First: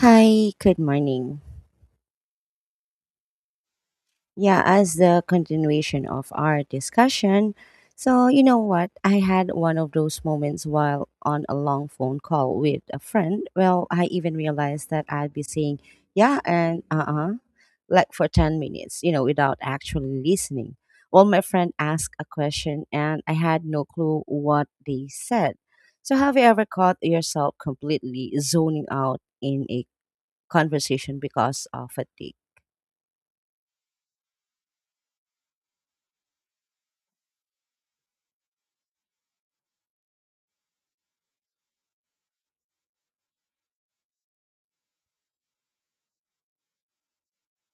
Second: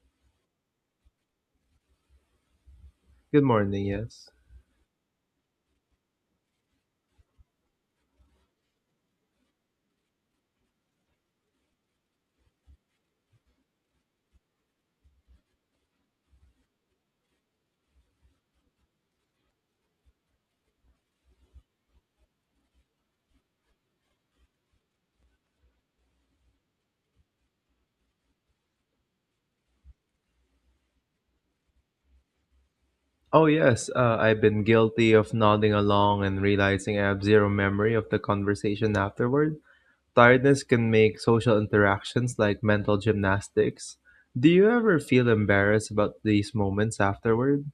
Hi, good morning. Good morning, yes. Yeah, as the continuation of our discussion, so you know what? I had one of those moments while on a long phone call with a friend. I even realized that I'd be saying, yeah, and like for 10 minutes, without actually listening. My friend asked a question and I had no clue what they said. So, have you ever caught yourself completely zoning out in a conversation because of fatigue? Oh, yes, I've been guilty of nodding along and realizing I have zero memory of the conversation afterward. Tiredness can make social interactions like mental gymnastics. Do you ever feel embarrassed about these moments afterward?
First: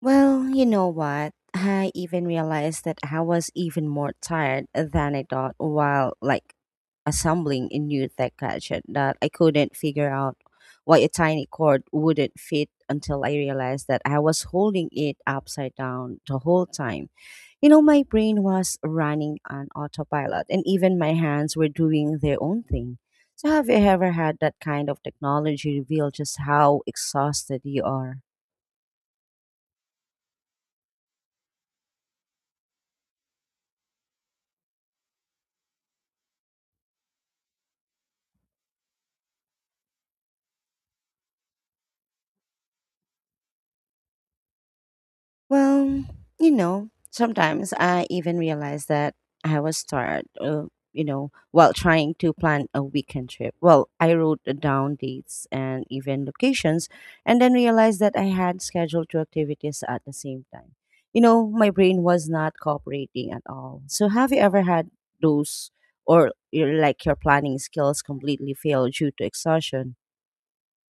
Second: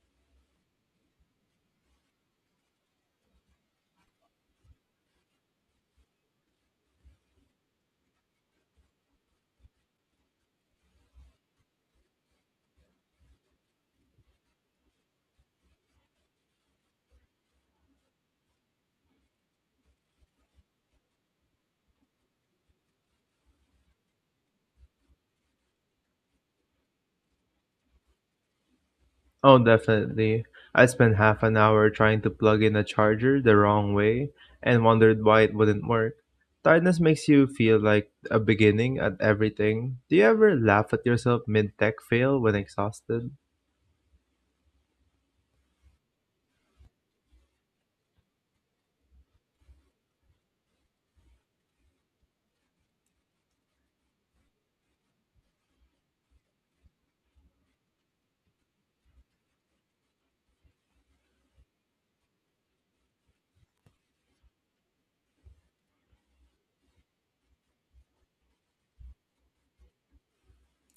Well, you know what? I even realized that I was even more tired than I thought while assembling a new tech gadget that I couldn't figure out why a tiny cord wouldn't fit until I realized that I was holding it upside down the whole time. My brain was running on autopilot and even my hands were doing their own thing. So have you ever had that kind of technology reveal just how exhausted you are? Oh, definitely. I spent half an hour trying to plug in a charger the wrong way and wondered why it wouldn't work. Tiredness makes you feel like a beginning at everything. Do you ever laugh at yourself mid tech fail when exhausted? Well, sometimes I even realize that I was tired, while trying to plan a weekend trip. I wrote down dates and even locations and then realized that I had scheduled two activities at the same time. My brain was not cooperating at all. So, have you ever had those or your, your planning skills completely fail due to exhaustion?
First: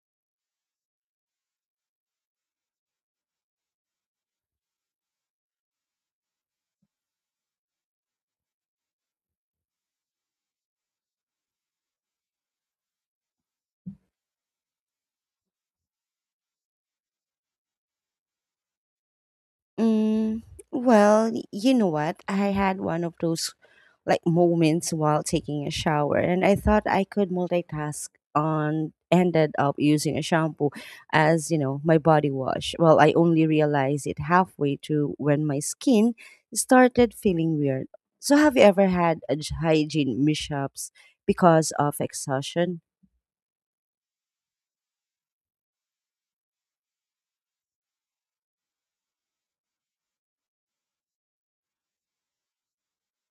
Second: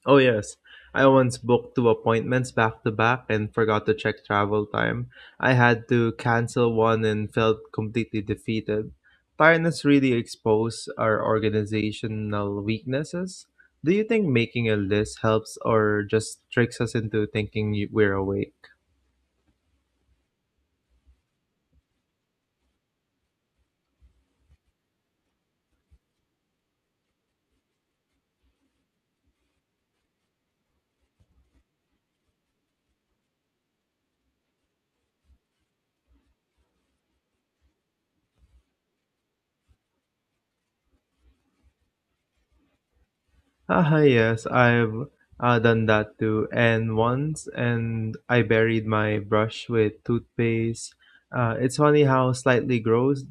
Oh, yes. I once booked two appointments back to back and forgot to check travel time. I had to cancel one and felt completely defeated. Tiredness really exposed our organizational weaknesses. Do you think making a list helps or just tricks us into thinking we're awake? Mm, well, you know what? I had one of those moments while taking a shower, and I thought I could multitask on ended up using a shampoo as my body wash. I only realized it halfway through when my skin started feeling weird. So, have you ever had a hygiene mishaps because of exhaustion? Ah, yes, I've done that too. And once, and I buried my brush with toothpaste. It's funny how slightly gross.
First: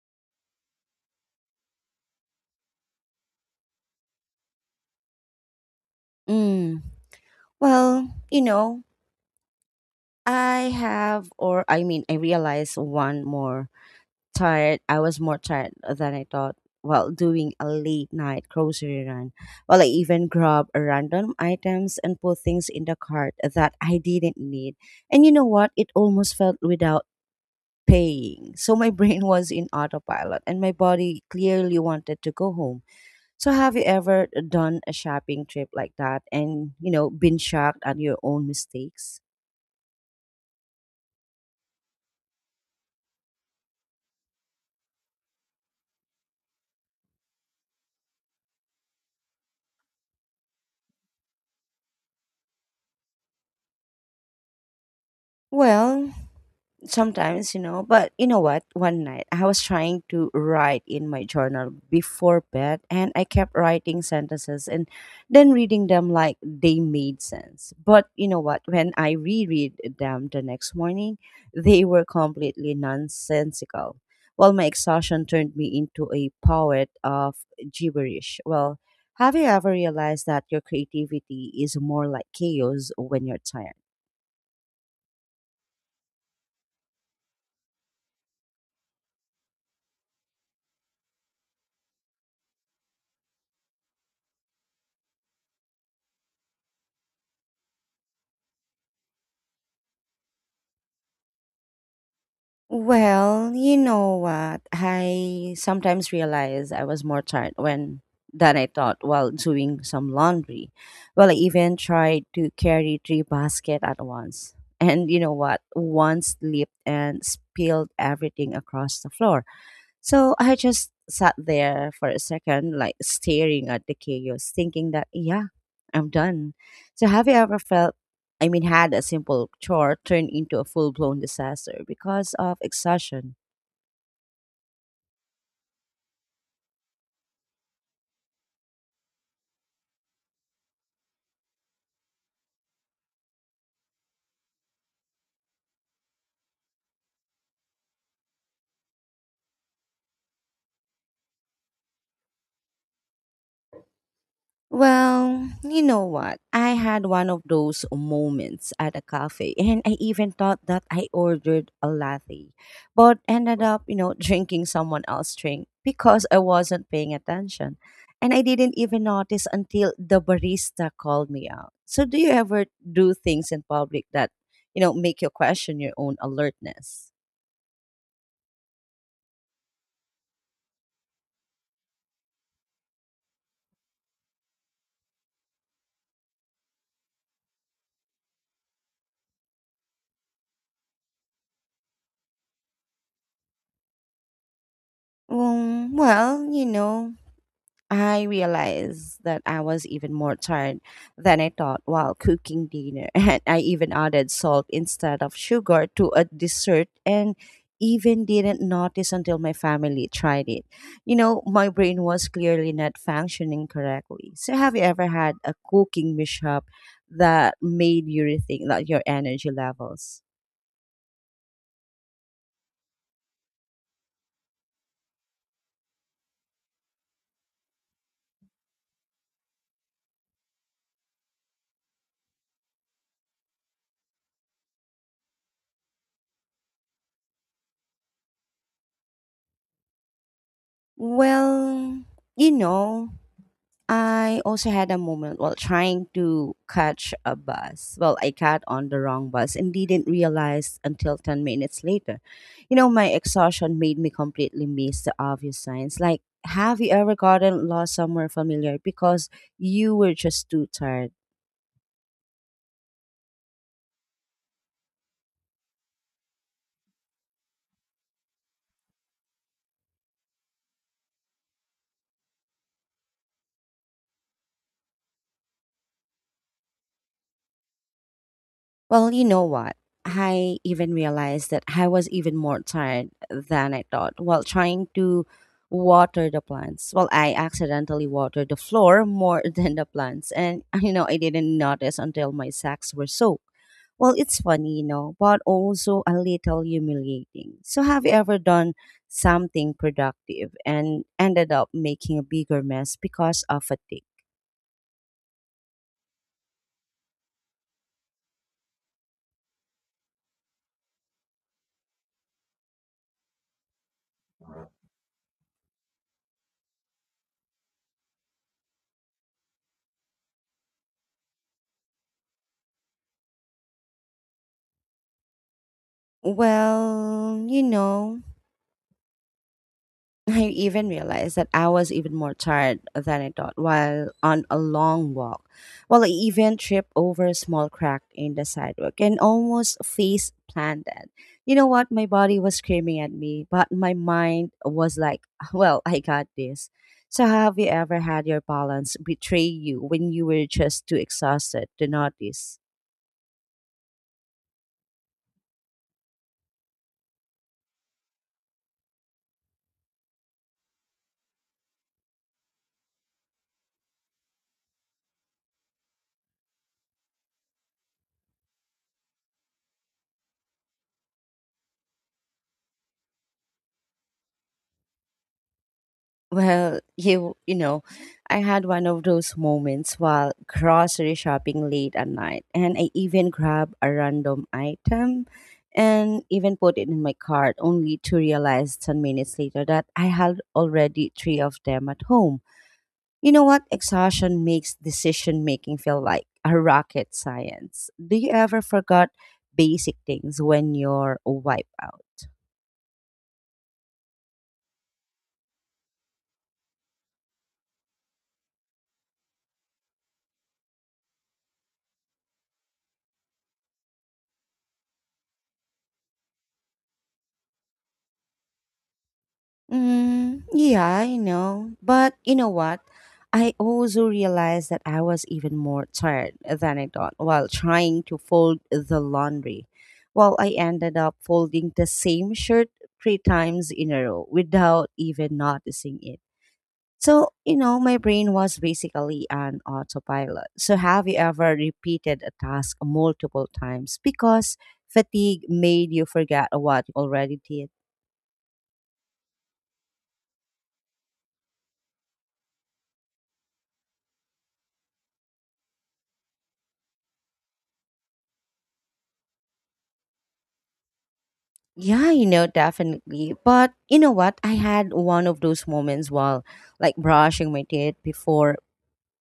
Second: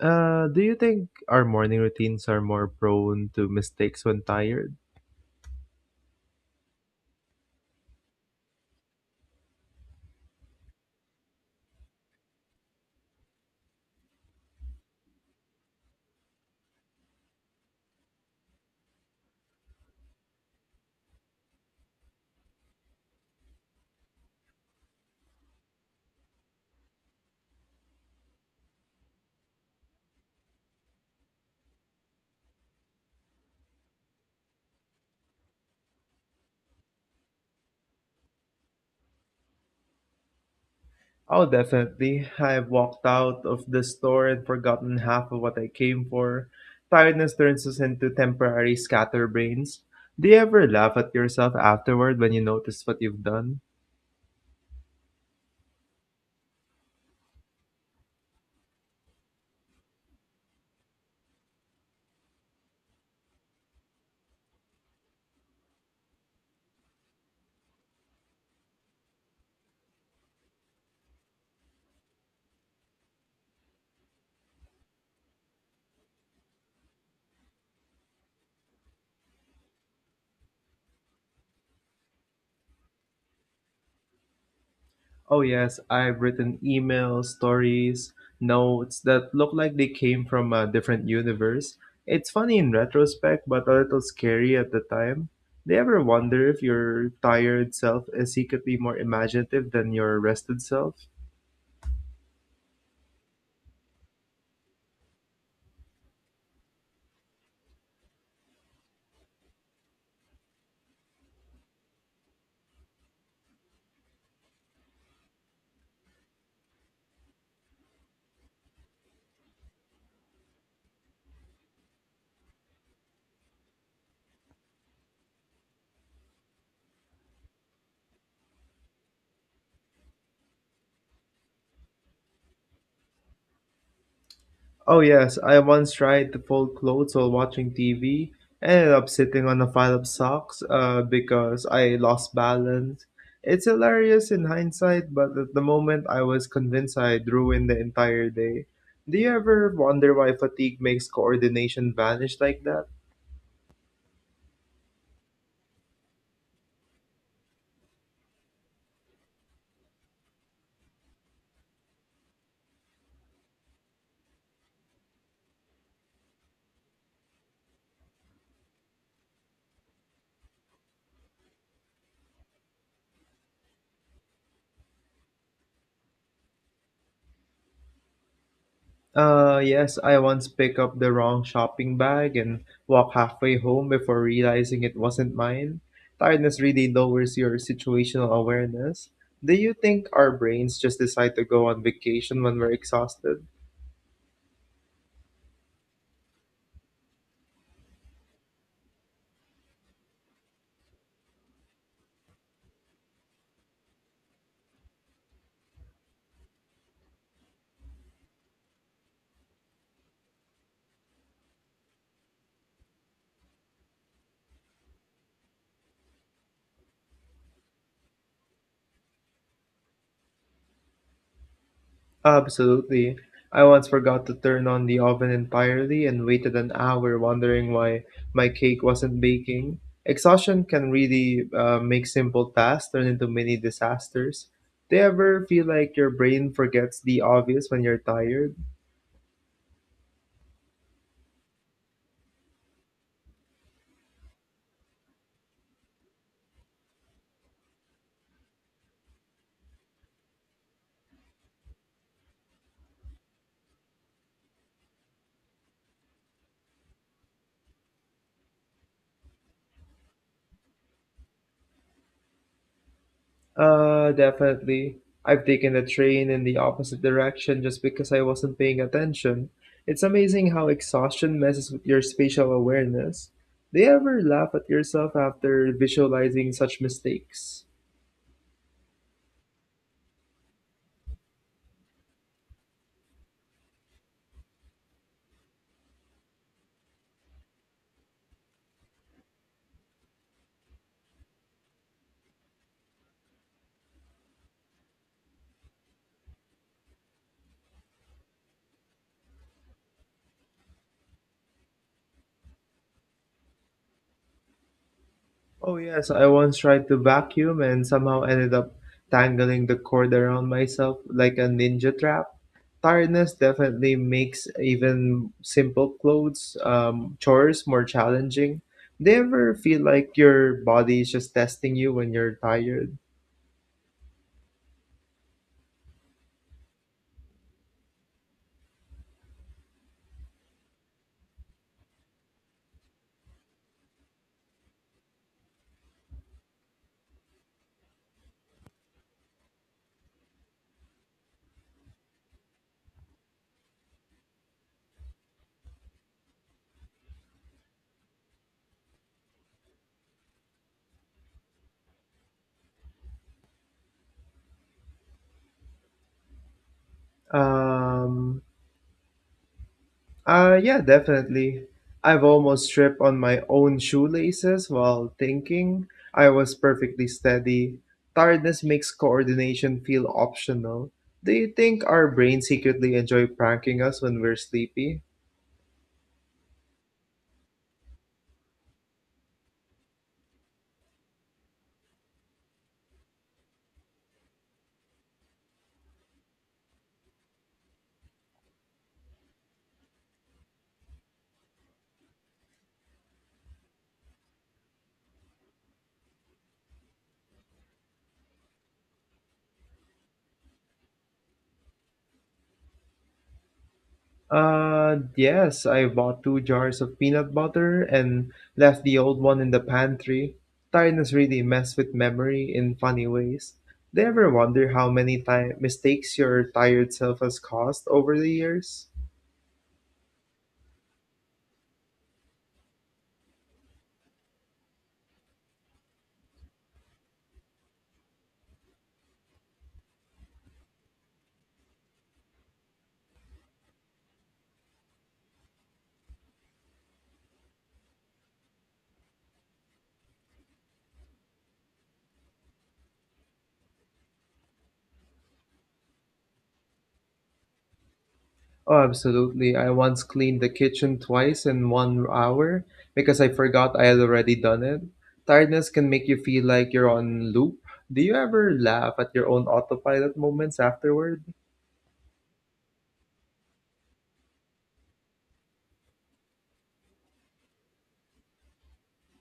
Do you think our morning routines are more prone to mistakes when tired? Mm. Well, you know, I have, or I mean, I realized one more tired. I was more tired than I thought while doing a late night grocery run. While I even grabbed random items and put things in the cart that I didn't need. And you know what? It almost felt without paying. So my brain was in autopilot and my body clearly wanted to go home. So have you ever done a shopping trip like that and, been shocked at your own mistakes? Oh, definitely. I've walked out of the store and forgotten half of what I came for. Tiredness turns us into temporary scatterbrains. Do you ever laugh at yourself afterward when you notice what you've done? Well, sometimes you know but you know what one night I was trying to write in my journal before bed and I kept writing sentences and then reading them like they made sense, but you know what when I reread them the next morning they were completely nonsensical. My exhaustion turned me into a poet of gibberish. Have you ever realized that your creativity is more like chaos when you're tired? Oh, yes, I've written emails, stories, notes that look like they came from a different universe. It's funny in retrospect, but a little scary at the time. Do you ever wonder if your tired self is secretly more imaginative than your rested self? Well, you know what? I sometimes realize I was more tired when than I thought while doing some laundry. I even tried to carry three baskets at once. And you know what? One slipped and spilled everything across the floor. So I just sat there for a second, staring at the chaos, thinking that, yeah, I'm done. So have you ever felt, I mean, had a simple chore turn into a full blown disaster because of exhaustion? Oh, yes, I once tried to fold clothes while watching TV and ended up sitting on a pile of socks because I lost balance. It's hilarious in hindsight, but at the moment I was convinced I would ruined the entire day. Do you ever wonder why fatigue makes coordination vanish like that? Well, you know what? I had one of those moments at a cafe, and I even thought that I ordered a latte, but ended up, drinking someone else's drink because I wasn't paying attention. And I didn't even notice until the barista called me out. So, do you ever do things in public that, make you question your own alertness? Yes, I once picked up the wrong shopping bag and walked halfway home before realizing it wasn't mine. Tiredness really lowers your situational awareness. Do you think our brains just decide to go on vacation when we're exhausted? Um, well, you know, I realized that I was even more tired than I thought while cooking dinner, and I even added salt instead of sugar to a dessert and even didn't notice until my family tried it. My brain was clearly not functioning correctly. So, have you ever had a cooking mishap that made you rethink your energy levels? Absolutely. I once forgot to turn on the oven entirely and waited an hour wondering why my cake wasn't baking. Exhaustion can really make simple tasks turn into mini disasters. Do you ever feel like your brain forgets the obvious when you're tired? Well, you know, I also had a moment while trying to catch a bus. I got on the wrong bus and didn't realize until 10 minutes later. My exhaustion made me completely miss the obvious signs. Like, have you ever gotten lost somewhere familiar because you were just too tired? Definitely. I've taken the train in the opposite direction just because I wasn't paying attention. It's amazing how exhaustion messes with your spatial awareness. Do you ever laugh at yourself after visualizing such mistakes? Well, you know what? I even realized that I was even more tired than I thought while trying to water the plants. I accidentally watered the floor more than the plants, and I didn't notice until my sacks were soaked. Well, it's funny, you know, but also a little humiliating. So, have you ever done something productive and ended up making a bigger mess because of a tick? Oh, yes, I once tried to vacuum and somehow ended up tangling the cord around myself like a ninja trap. Tiredness definitely makes even simple clothes, chores more challenging. Do you ever feel like your body is just testing you when you're tired? Well, you know, I even realized that I was even more tired than I thought while on a long walk. I even tripped over a small crack in the sidewalk and almost face planted. You know what? My body was screaming at me, but my mind was like, well, I got this. So, have you ever had your balance betray you when you were just too exhausted to notice? Um, yeah, definitely. I've almost tripped on my own shoelaces while thinking I was perfectly steady. Tiredness makes coordination feel optional. Do you think our brains secretly enjoy pranking us when we're sleepy? Well, you you know, I had one of those moments while grocery shopping late at night, and I even grabbed a random item and even put it in my cart only to realize 10 minutes later that I had already three of them at home. You know what? Exhaustion makes decision making feel like a rocket science. Do you ever forgot basic things when you're wiped out? Yes, I bought two jars of peanut butter and left the old one in the pantry. Tiredness really messed with memory in funny ways. Do you ever wonder how many time mistakes your tired self has caused over the years? Mm, yeah, I know. But you know what? I also realized that I was even more tired than I thought while trying to fold the laundry. I ended up folding the same shirt three times in a row without even noticing it. So, my brain was basically an autopilot. So, have you ever repeated a task multiple times because fatigue made you forget what you already did? Oh, absolutely. I once cleaned the kitchen twice in one hour because I forgot I had already done it. Tiredness can make you feel like you're on loop. Do you ever laugh at your own autopilot moments afterward? Yeah, definitely. But you know what? I had one of those moments while brushing my teeth before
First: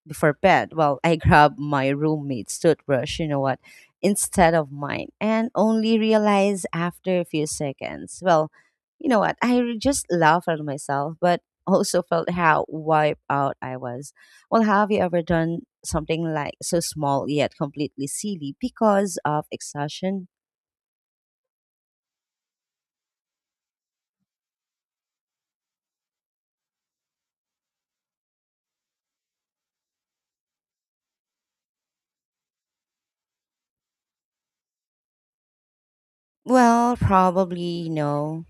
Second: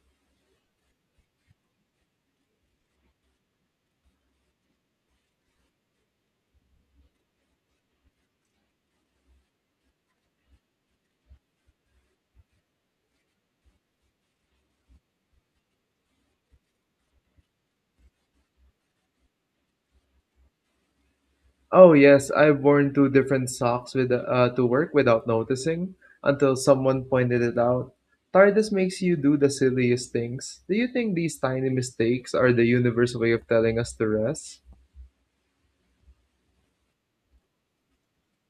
before bed. I grabbed my roommate's toothbrush, instead of mine and only realized after a few seconds. Well, you know what? I just laughed at myself, but also felt how wiped out I was. Have you ever done something so small yet completely silly because of exhaustion? Oh, yes, I've worn two different socks with to work without noticing until someone pointed it out. Tiredness makes you do the silliest things. Do you think these tiny mistakes are the universe way of telling us to rest? Probably no.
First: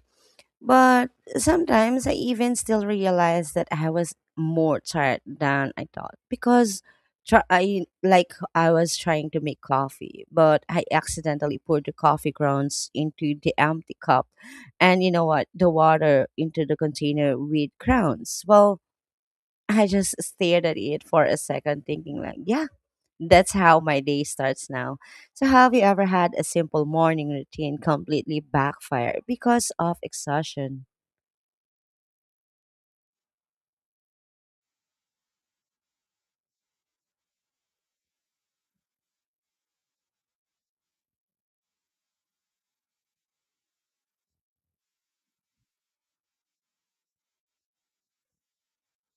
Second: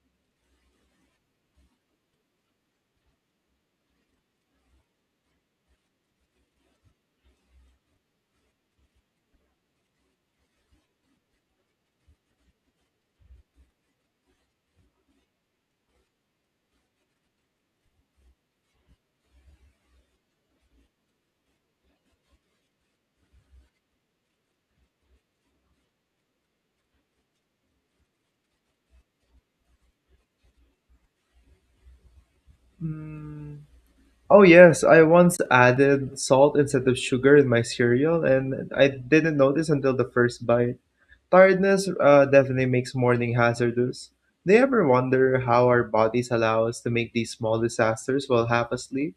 But sometimes I even still realize that I was more tired than I thought because try, I like I was trying to make coffee, but I accidentally poured the coffee grounds into the empty cup, and you know what? The water into the container with crowns. I just stared at it for a second, thinking like, yeah. That's how my day starts now. So, have you ever had a simple morning routine completely backfire because of exhaustion? Hmm. Oh yes, I once added salt instead of sugar in my cereal, and I didn't notice until the first bite. Tiredness definitely makes morning hazardous. Do you ever wonder how our bodies allow us to make these small disasters while half asleep?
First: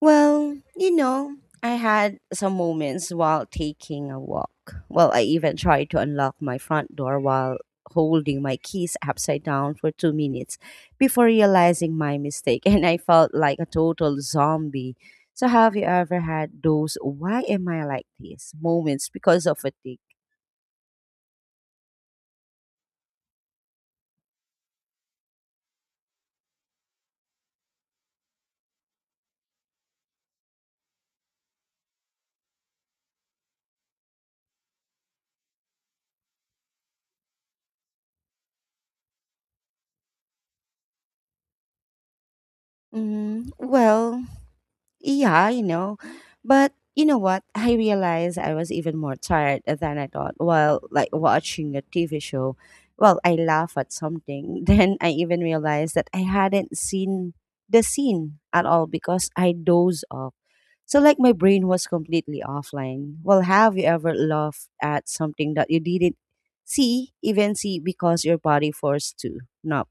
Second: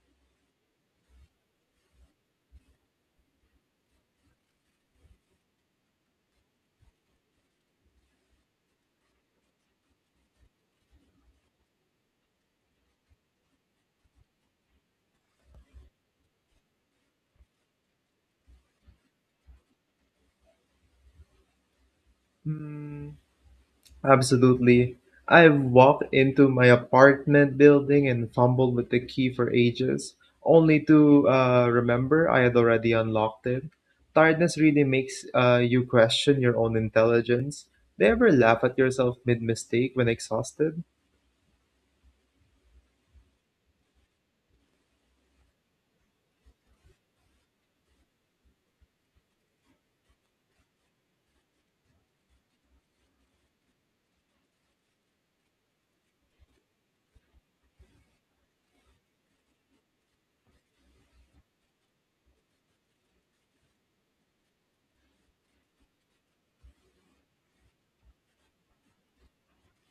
Well, you know, I had some moments while taking a walk. I even tried to unlock my front door while holding my keys upside down for 2 minutes before realizing my mistake, and I felt like a total zombie. So, have you ever had those "why am I like this" moments because of fatigue? Hmm. Absolutely. I've walked into my apartment building and fumbled with the key for ages, only to remember I had already unlocked it. Tiredness really makes you question your own intelligence. Do you ever laugh at yourself mid mistake when exhausted? Mm, well, Yeah, you know. But you know what? I realized I was even more tired than I thought while watching a TV show. I laugh at something. Then I even realized that I hadn't seen the scene at all because I dozed off. So my brain was completely offline. Have you ever laughed at something that you didn't even see because your body forced to? No.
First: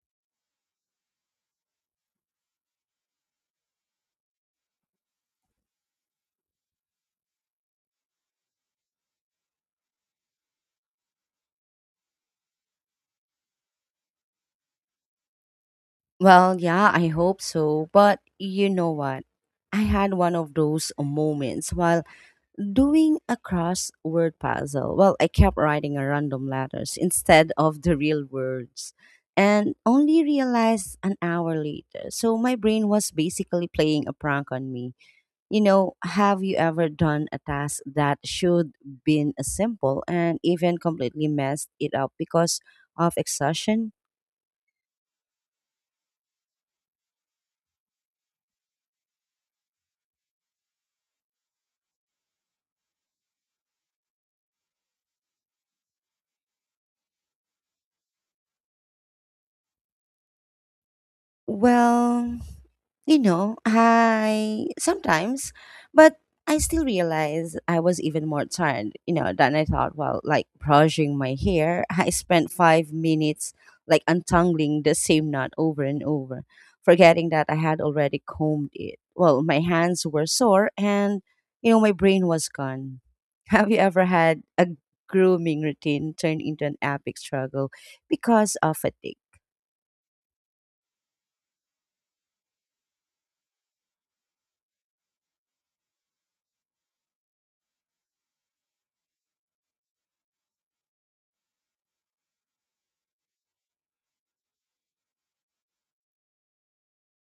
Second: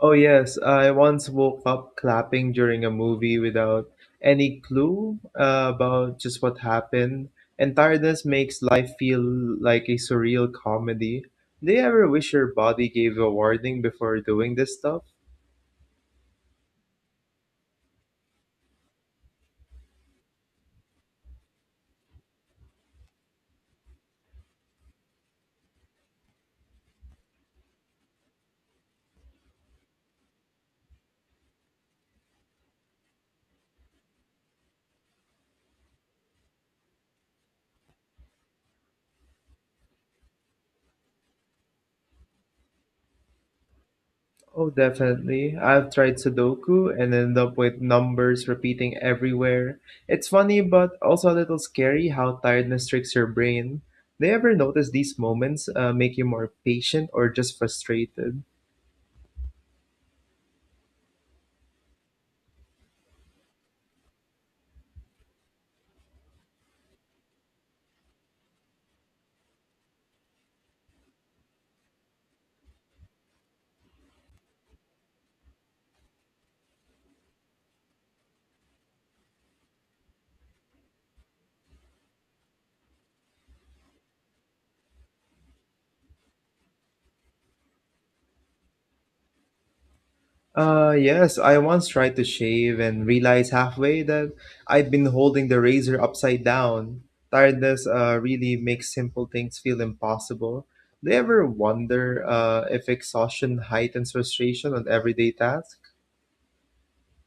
Oh, yes, I once woke up clapping during a movie without any clue about just what happened. And tiredness makes life feel like a surreal comedy. Do you ever wish your body gave a warning before doing this stuff? Yeah, I hope so. But you know what? I had one of those moments while doing a crossword puzzle. I kept writing a random letters instead of the real words and only realized an hour later. So my brain was basically playing a prank on me. Have you ever done a task that should been a simple and even completely messed it up because of exhaustion? Oh, definitely. I've tried Sudoku and ended up with numbers repeating everywhere. It's funny, but also a little scary how tiredness tricks your brain. Do you ever notice these moments make you more patient or just frustrated? Well, You know, I sometimes, but I still realize I was even more tired, than I thought while brushing my hair. I spent 5 minutes untangling the same knot over and over, forgetting that I had already combed it. My hands were sore and, my brain was gone. Have you ever had a grooming routine turn into an epic struggle because of fatigue? Yes, I once tried to shave and realized halfway that I'd been holding the razor upside down. Tiredness really makes simple things feel impossible. Do you ever wonder if exhaustion heightens frustration on everyday tasks?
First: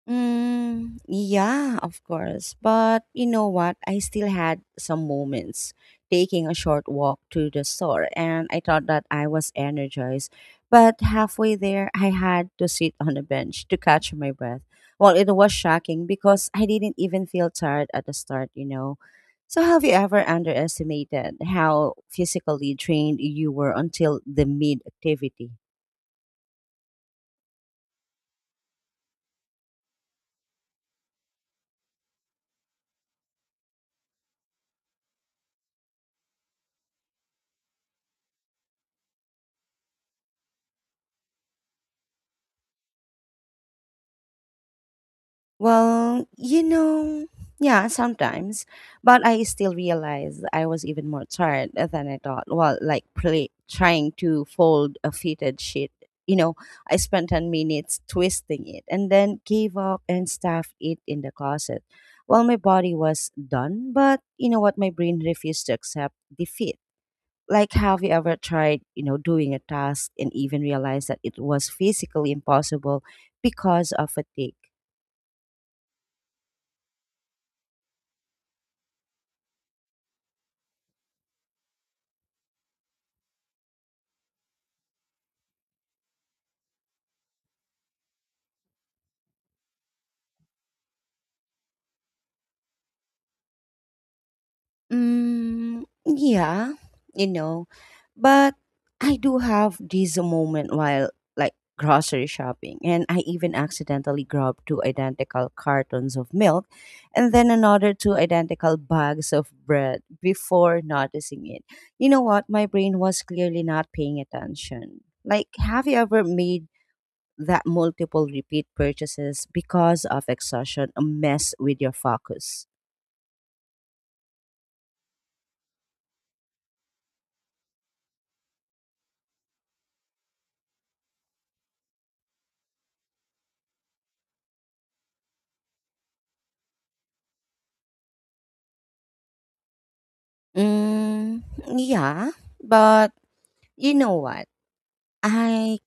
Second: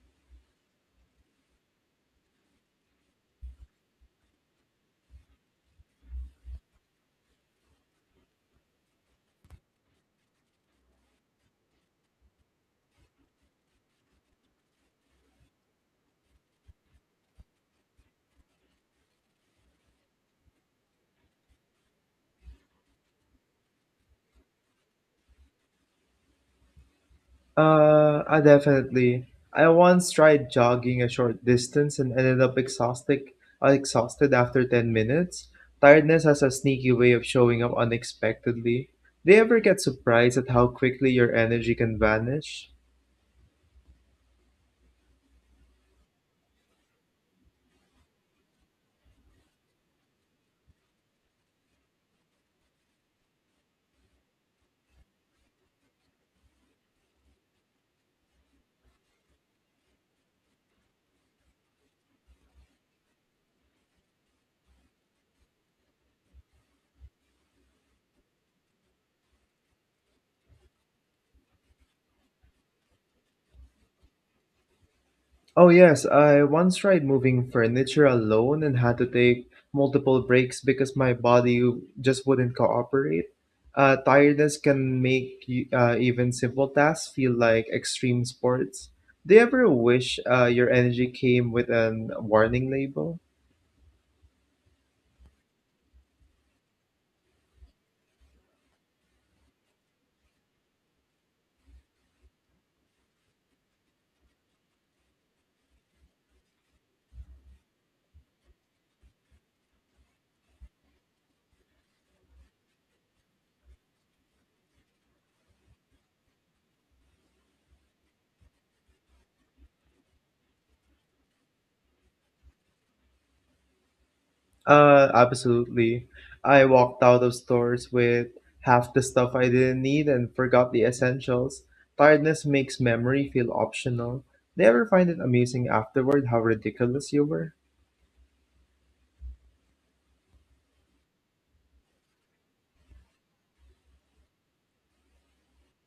Mm, yeah, of course. But you know what? I still had some moments taking a short walk to the store, and I thought that I was energized. But halfway there, I had to sit on a bench to catch my breath. It was shocking because I didn't even feel tired at the start, So, have you ever underestimated how physically trained you were until the mid activity? I definitely. I once tried jogging a short distance and ended up exhausted after 10 minutes. Tiredness has a sneaky way of showing up unexpectedly. Do you ever get surprised at how quickly your energy can vanish? Well, you know, yeah, sometimes, but I still realized I was even more tired than I thought. Well, like trying to fold a fitted sheet. You know, I spent 10 minutes twisting it and then gave up and stuffed it in the closet. Well, my body was done, but you know what? My brain refused to accept defeat. Like, have you ever tried, doing a task and even realized that it was physically impossible because of fatigue? Oh, yes, I once tried moving furniture alone and had to take multiple breaks because my body just wouldn't cooperate. Tiredness can make even simple tasks feel like extreme sports. Do you ever wish your energy came with an warning label? Mm, yeah, you know, but I do have this moment while like grocery shopping, and I even accidentally grabbed two identical cartons of milk and then another two identical bags of bread before noticing it. You know what? My brain was clearly not paying attention. Like, have you ever made that multiple repeat purchases because of exhaustion mess with your focus? Absolutely. I walked out of stores with half the stuff I didn't need and forgot the essentials. Tiredness makes memory feel optional. Do you ever find it amusing afterward how ridiculous you were? Mm, yeah, but you know what? I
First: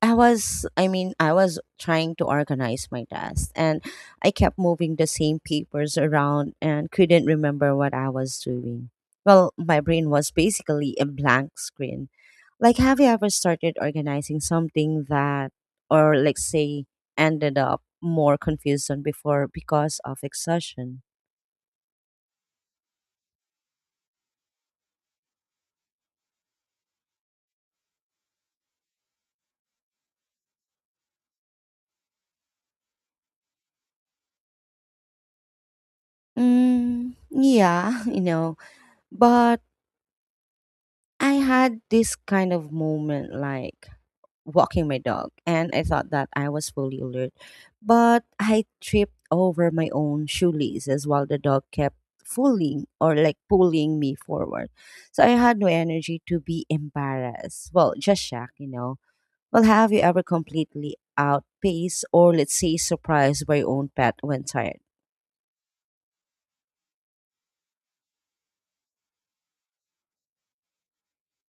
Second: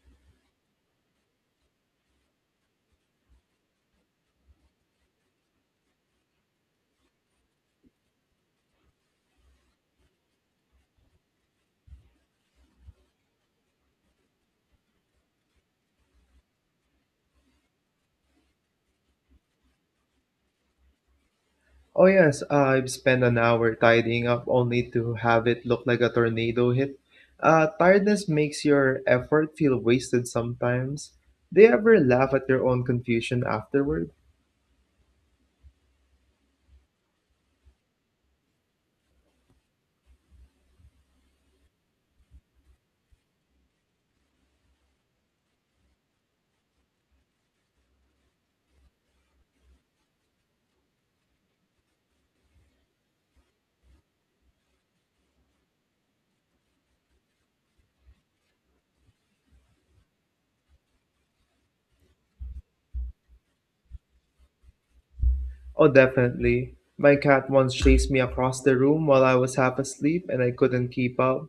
I mean, I was trying to organize my desk and I kept moving the same papers around and couldn't remember what I was doing. Well, my brain was basically a blank screen. Like, have you ever started organizing something that, or like, say, ended up more confused than before because of exhaustion? Oh, yes, I've spent an hour tidying up only to have it look like a tornado hit. Tiredness makes your effort feel wasted sometimes. Do you ever laugh at your own confusion afterward? Mm, yeah, you know, but I had this kind of moment like walking my dog, and I thought that I was fully alert, but I tripped over my own shoelaces while the dog kept fooling or like pulling me forward. So I had no energy to be embarrassed. Well, just shocked, you know. Well, have you ever completely outpaced or, let's say, surprised by your own pet when tired? Oh, definitely. My cat once chased me across the room while I was half asleep and I couldn't keep up.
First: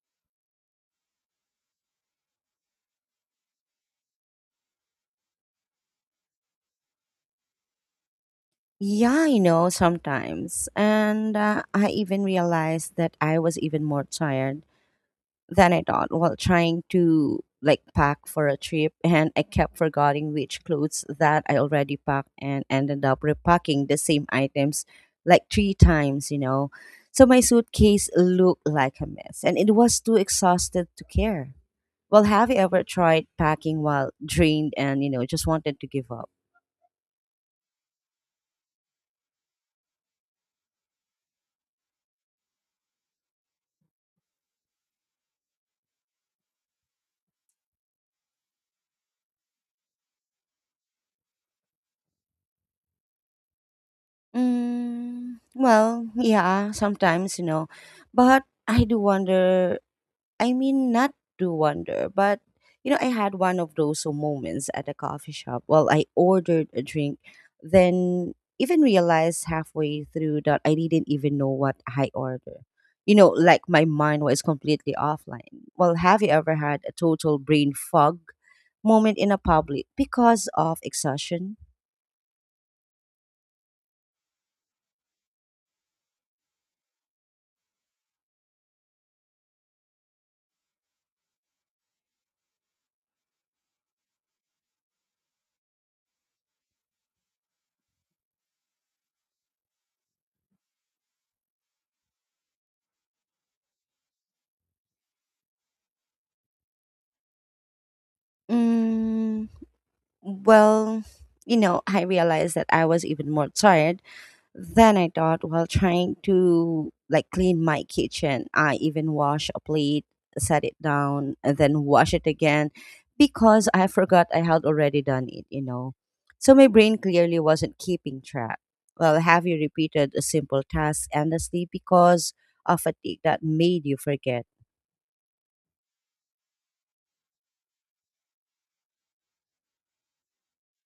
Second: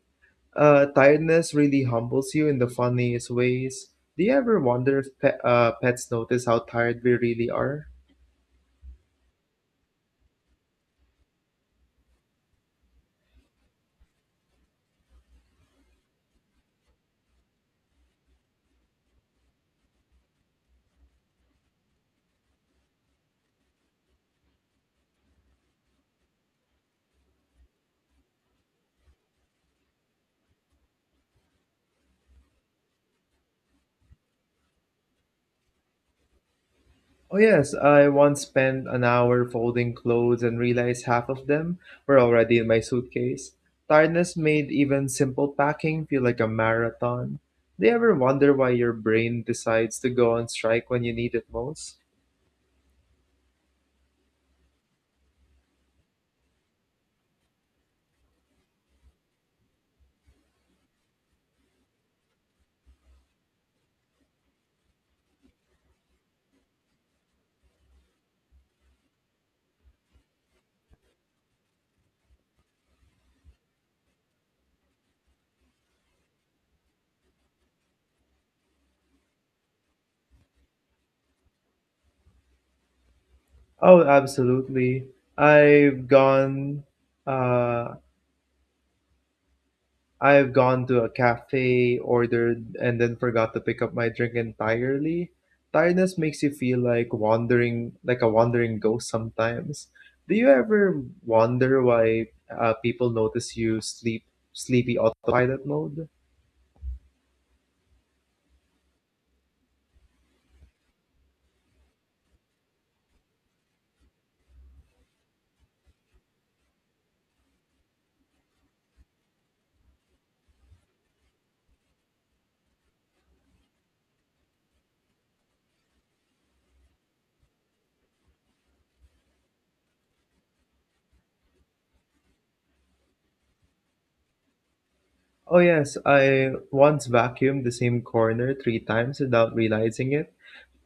Tiredness really humbles you in the funniest ways. Do you ever wonder if pets notice how tired we really are? Yeah, you know, sometimes. And I even realized that I was even more tired than I thought while trying to like pack for a trip. And I kept forgetting which clothes that I already packed and ended up repacking the same items like three times, you know. So my suitcase looked like a mess and it was too exhausted to care. Well, have you ever tried packing while drained and, you know, just wanted to give up? Oh, yes, I once spent an hour folding clothes and realized half of them were already in my suitcase. Tiredness made even simple packing feel like a marathon. Do you ever wonder why your brain decides to go on strike when you need it most? Mm, well, yeah, sometimes, you know, but I do wonder, I mean, not to wonder, but you know, I had one of those moments at a coffee shop. Well, I ordered a drink, then even realized halfway through that I didn't even know what I ordered. You know, like my mind was completely offline. Well, have you ever had a total brain fog moment in a public because of exhaustion? Oh, absolutely. I've gone uh I've gone to a cafe, ordered, and then forgot to pick up my drink entirely. Tiredness makes you feel like wandering, like a wandering ghost sometimes. Do you ever wonder why people notice you sleepy autopilot mode? Mm, well, you know, I realized that I was even more tired then I thought while trying to like clean my kitchen. I even wash a plate, set it down, and then wash it again because I forgot I had already done it, you know. So my brain clearly wasn't keeping track. Well, have you repeated a simple task endlessly because of fatigue that made you forget? Oh yes, I once vacuumed the same corner three times without realizing it.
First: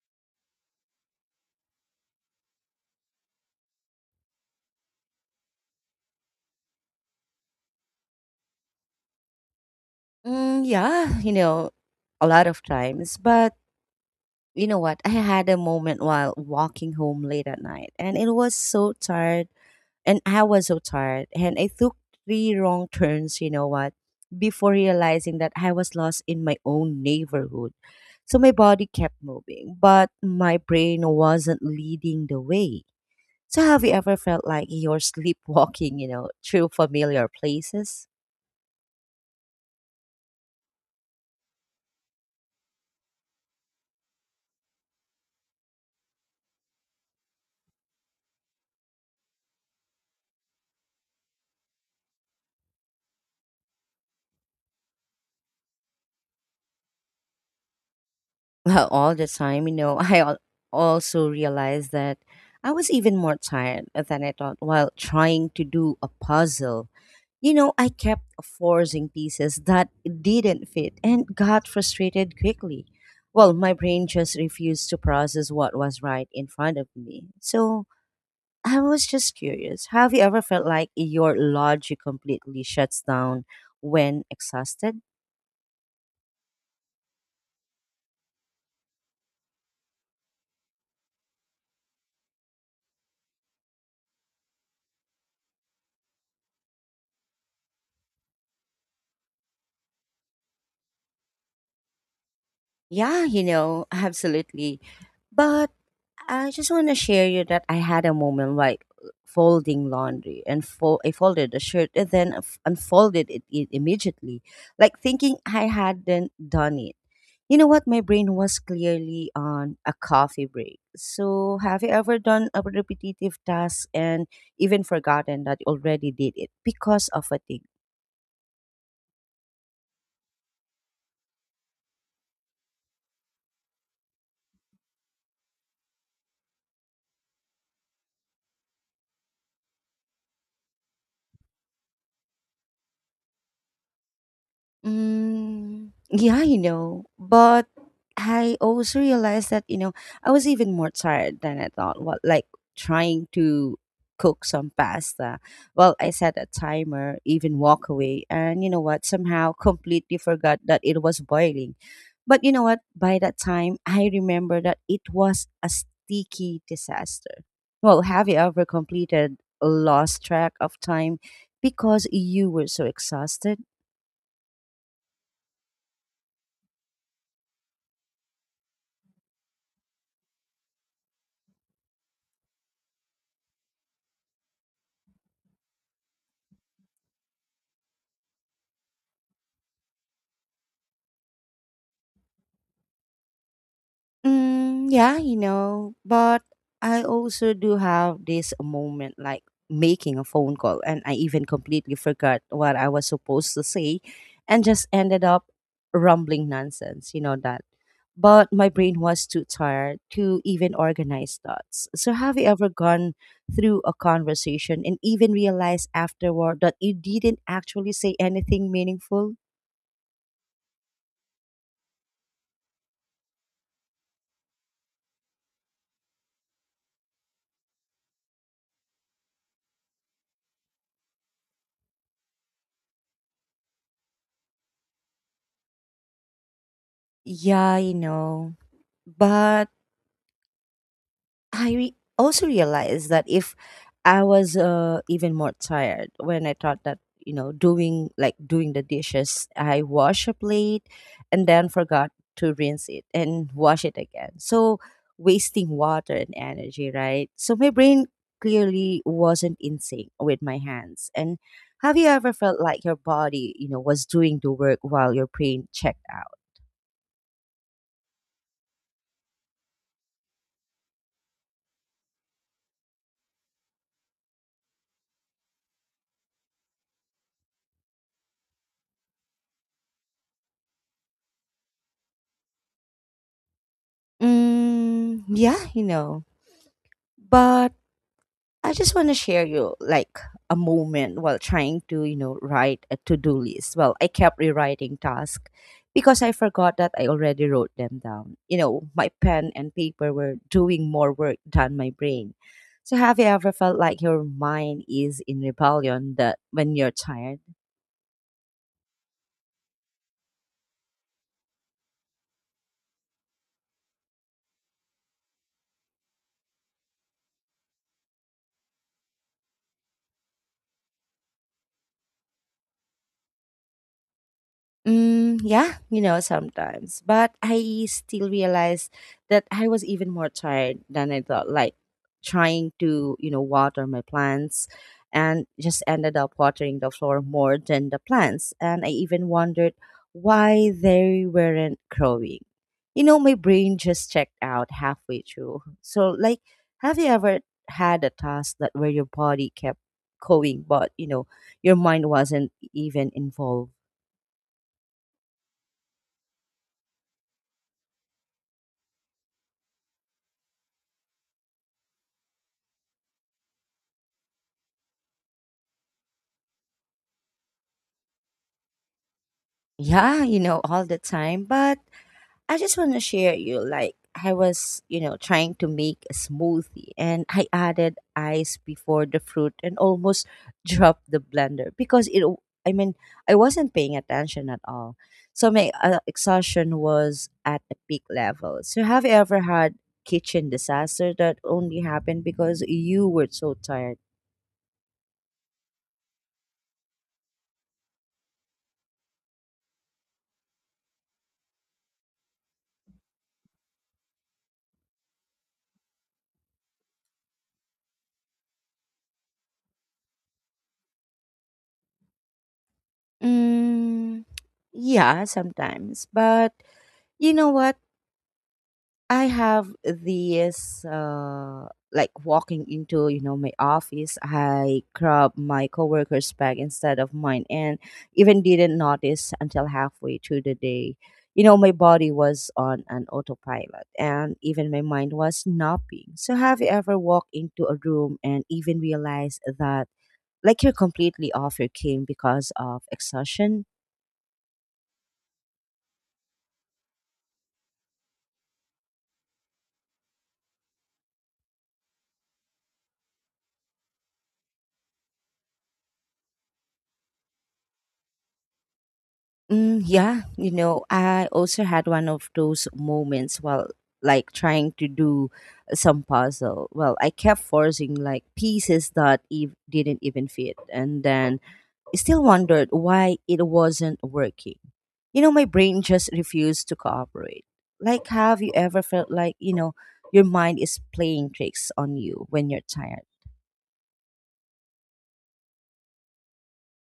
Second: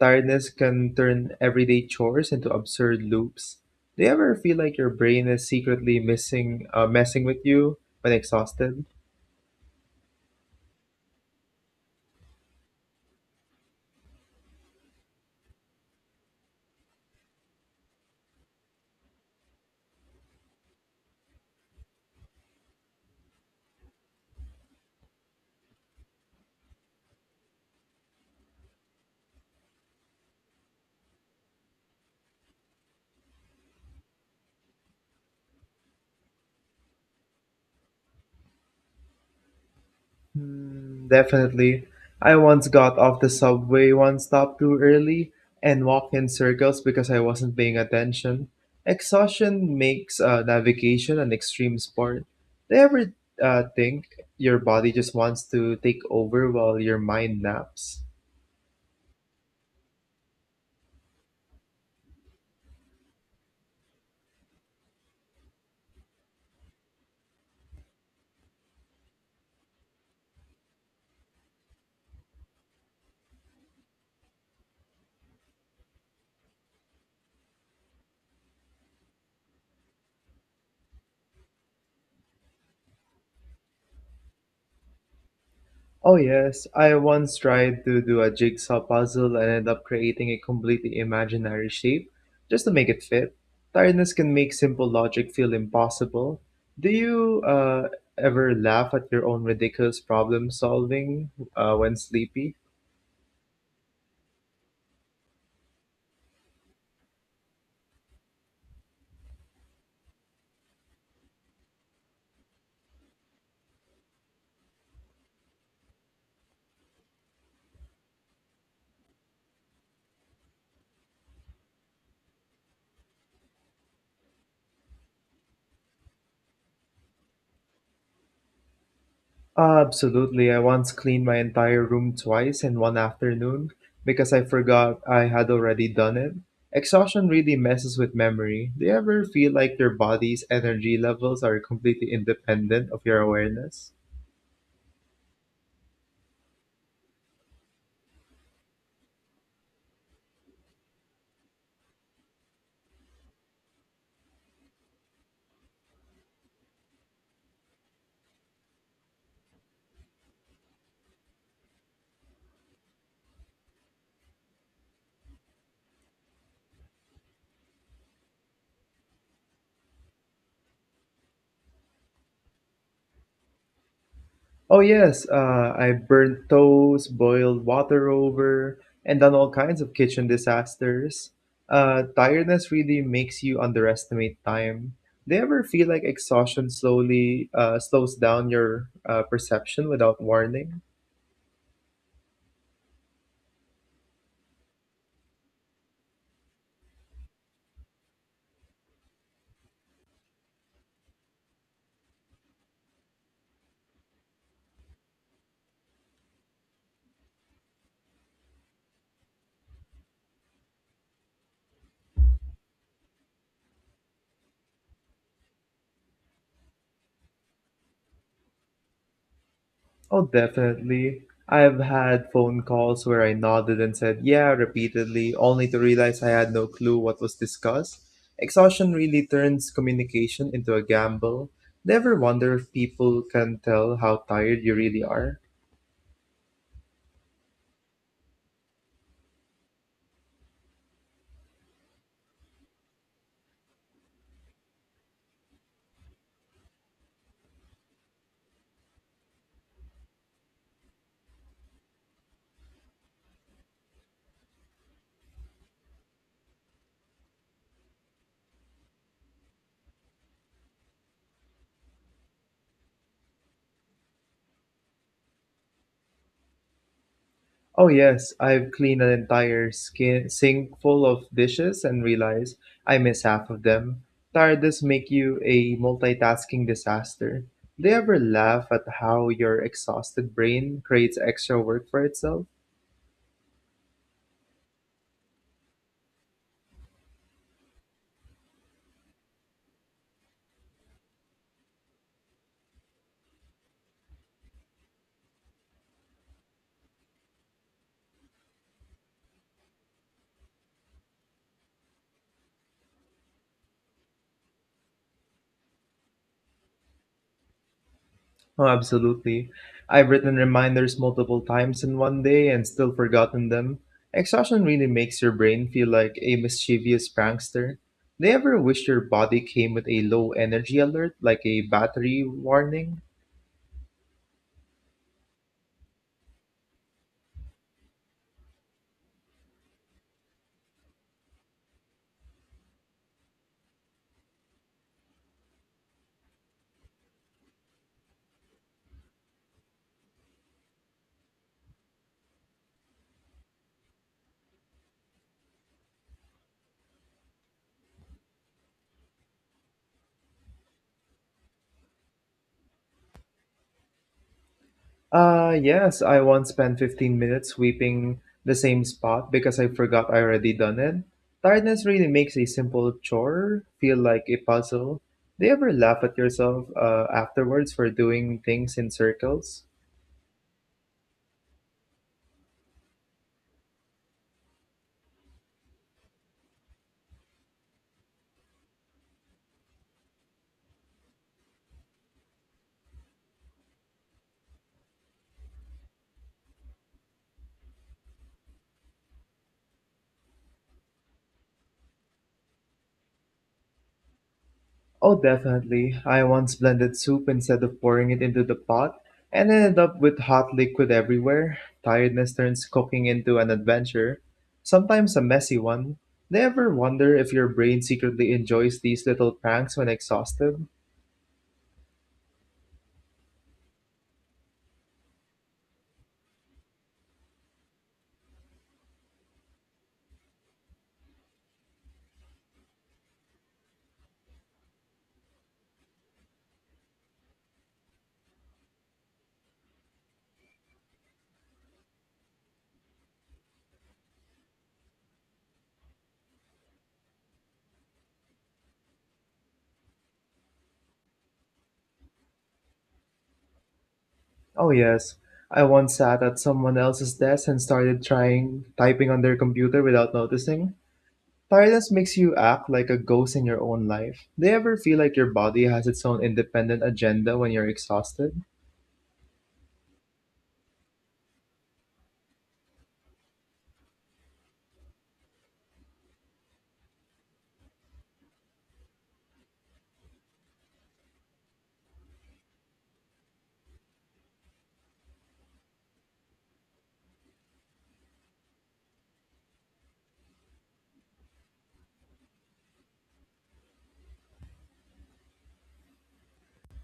Tiredness can turn everyday chores into absurd loops. Do you ever feel like your brain is secretly messing with you when exhausted? Mm, yeah, you know, a lot of times. But you know what? I had a moment while walking home late at night and it was so tired. And I was so tired. And I took three wrong turns, you know what, before realizing that I was lost in my own neighborhood. So my body kept moving, but my brain wasn't leading the way. So have you ever felt like you're sleepwalking, you know, through familiar places? Hmm, definitely. I once got off the subway one stop too early and walked in circles because I wasn't paying attention. Exhaustion makes navigation an extreme sport. Do you ever think your body just wants to take over while your mind naps? Well, all the time, you know, also realized that I was even more tired than I thought while trying to do a puzzle. You know, I kept forcing pieces that didn't fit and got frustrated quickly. Well, my brain just refused to process what was right in front of me. So I was just curious, have you ever felt like your logic completely shuts down when exhausted? Oh, yes. I once tried to do a jigsaw puzzle and ended up creating a completely imaginary shape just to make it fit. Tiredness can make simple logic feel impossible. Do you ever laugh at your own ridiculous problem solving when sleepy? Yeah, you know, absolutely. But I just want to share you that I had a moment like folding laundry and I folded the shirt and then unfolded it immediately, like thinking I hadn't done it. You know what? My brain was clearly on a coffee break. So, have you ever done a repetitive task and even forgotten that you already did it because of fatigue? Absolutely. I once cleaned my entire room twice in one afternoon because I forgot I had already done it. Exhaustion really messes with memory. Do you ever feel like your body's energy levels are completely independent of your awareness? Mm, yeah, you know, but I also realized that, you know, I was even more tired than I thought. What, like trying to cook some pasta. Well, I set a timer, even walk away, and you know what? Somehow completely forgot that it was boiling. But you know what? By that time, I remember that it was a sticky disaster. Well, have you ever completed lost track of time because you were so exhausted? Oh yes, I burned toast, boiled water over, and done all kinds of kitchen disasters. Tiredness really makes you underestimate time. Do you ever feel like exhaustion slowly slows down your perception without warning? Mm, yeah, you know, but I also do have this moment like making a phone call, and I even completely forgot what I was supposed to say and just ended up rumbling nonsense, you know, that. But my brain was too tired to even organize thoughts. So, have you ever gone through a conversation and even realized afterward that you didn't actually say anything meaningful? Oh, definitely. I've had phone calls where I nodded and said, yeah, repeatedly, only to realize I had no clue what was discussed. Exhaustion really turns communication into a gamble. Never wonder if people can tell how tired you really are. Yeah, you know, but also realized that if I was even more tired when I thought that, you know, doing like doing the dishes, I wash a plate and then forgot to rinse it and wash it again. So wasting water and energy, right? So my brain clearly wasn't in sync with my hands. And have you ever felt like your body, you know, was doing the work while your brain checked out? Oh, yes, I've cleaned an entire skin sink full of dishes and realized I miss half of them. Tiredness make you a multitasking disaster. Do you ever laugh at how your exhausted brain creates extra work for itself? Mm, yeah, you know. But I just want to share you like a moment while trying to, you know, write a to-do list. Well, I kept rewriting tasks because I forgot that I already wrote them down. You know, my pen and paper were doing more work than my brain. So have you ever felt like your mind is in rebellion that when you're tired? Oh, absolutely. I've written reminders multiple times in one day and still forgotten them. Exhaustion really makes your brain feel like a mischievous prankster. Do you ever wish your body came with a low energy alert, like a battery warning? Mm, yeah, you know, sometimes. But I still realized that I was even more tired than I thought, like trying to, you know, water my plants and just ended up watering the floor more than the plants. And I even wondered why they weren't growing. You know, my brain just checked out halfway through. So, like, have you ever had a task that where your body kept going, but, you know, your mind wasn't even involved? Yes, I once spent 15 minutes sweeping the same spot because I forgot I already done it. Tiredness really makes a simple chore feel like a puzzle. Do you ever laugh at yourself afterwards for doing things in circles? Yeah, you know, all the time. But I just want to share you like I was, you know, trying to make a smoothie and I added ice before the fruit and almost dropped the blender because I mean, I wasn't paying attention at all. So my exhaustion was at a peak level. So have you ever had kitchen disaster that only happened because you were so tired? Oh, definitely. I once blended soup instead of pouring it into the pot and ended up with hot liquid everywhere. Tiredness turns cooking into an adventure, sometimes a messy one. Do you ever wonder if your brain secretly enjoys these little pranks when exhausted? Mm, yeah, sometimes. But you know what? I have this like walking into you know my office. I grab my coworker's bag instead of mine, and even didn't notice until halfway through the day. You know, my body was on an autopilot, and even my mind was napping. So, have you ever walked into a room and even realized that like you're completely off your game because of exhaustion? Oh, yes. I once sat at someone else's desk and started trying typing on their computer without noticing. Tiredness makes you act like a ghost in your own life. Do you ever feel like your body has its own independent agenda when you're exhausted? Mm, yeah, you know, I also had one of those moments while like trying to do some puzzle. Well, I kept forcing like pieces that didn't even fit, and then I still wondered why it wasn't working. You know, my brain just refused to cooperate. Like, have you ever felt like, you know, your mind is playing tricks on you when you're tired?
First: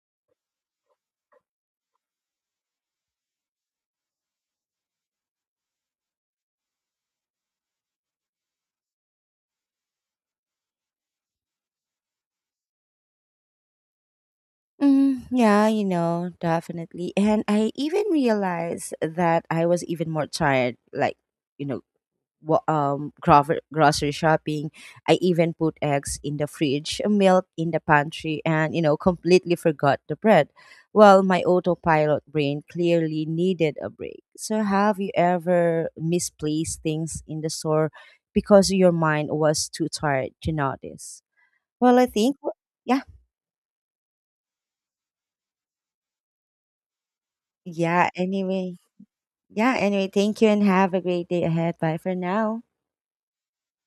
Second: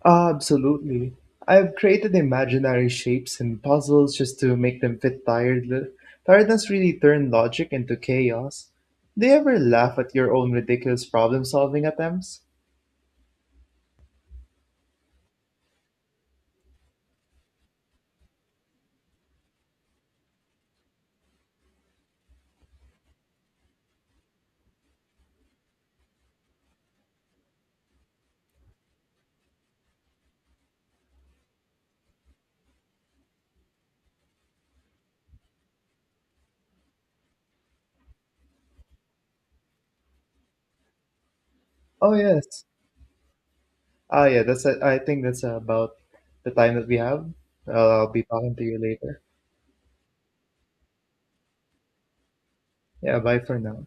Absolutely. I've created imaginary shapes and puzzles just to make them fit tired tiredness really turned logic into chaos. Do you ever laugh at your own ridiculous problem solving attempts? Mm, yeah, you know, definitely. And I even realized that I was even more tired, like, you know, grocery shopping. I even put eggs in the fridge, milk in the pantry, and, you know, completely forgot the bread. Well, my autopilot brain clearly needed a break. So, have you ever misplaced things in the store because your mind was too tired to notice? Well, I Oh think, yes. yeah, Ah yeah, that's it. I think that's about the time that we have. Yeah, I'll be talking to anyway. you later. Yeah, anyway, thank you and have a great day ahead. Bye for now. Yeah, bye for now.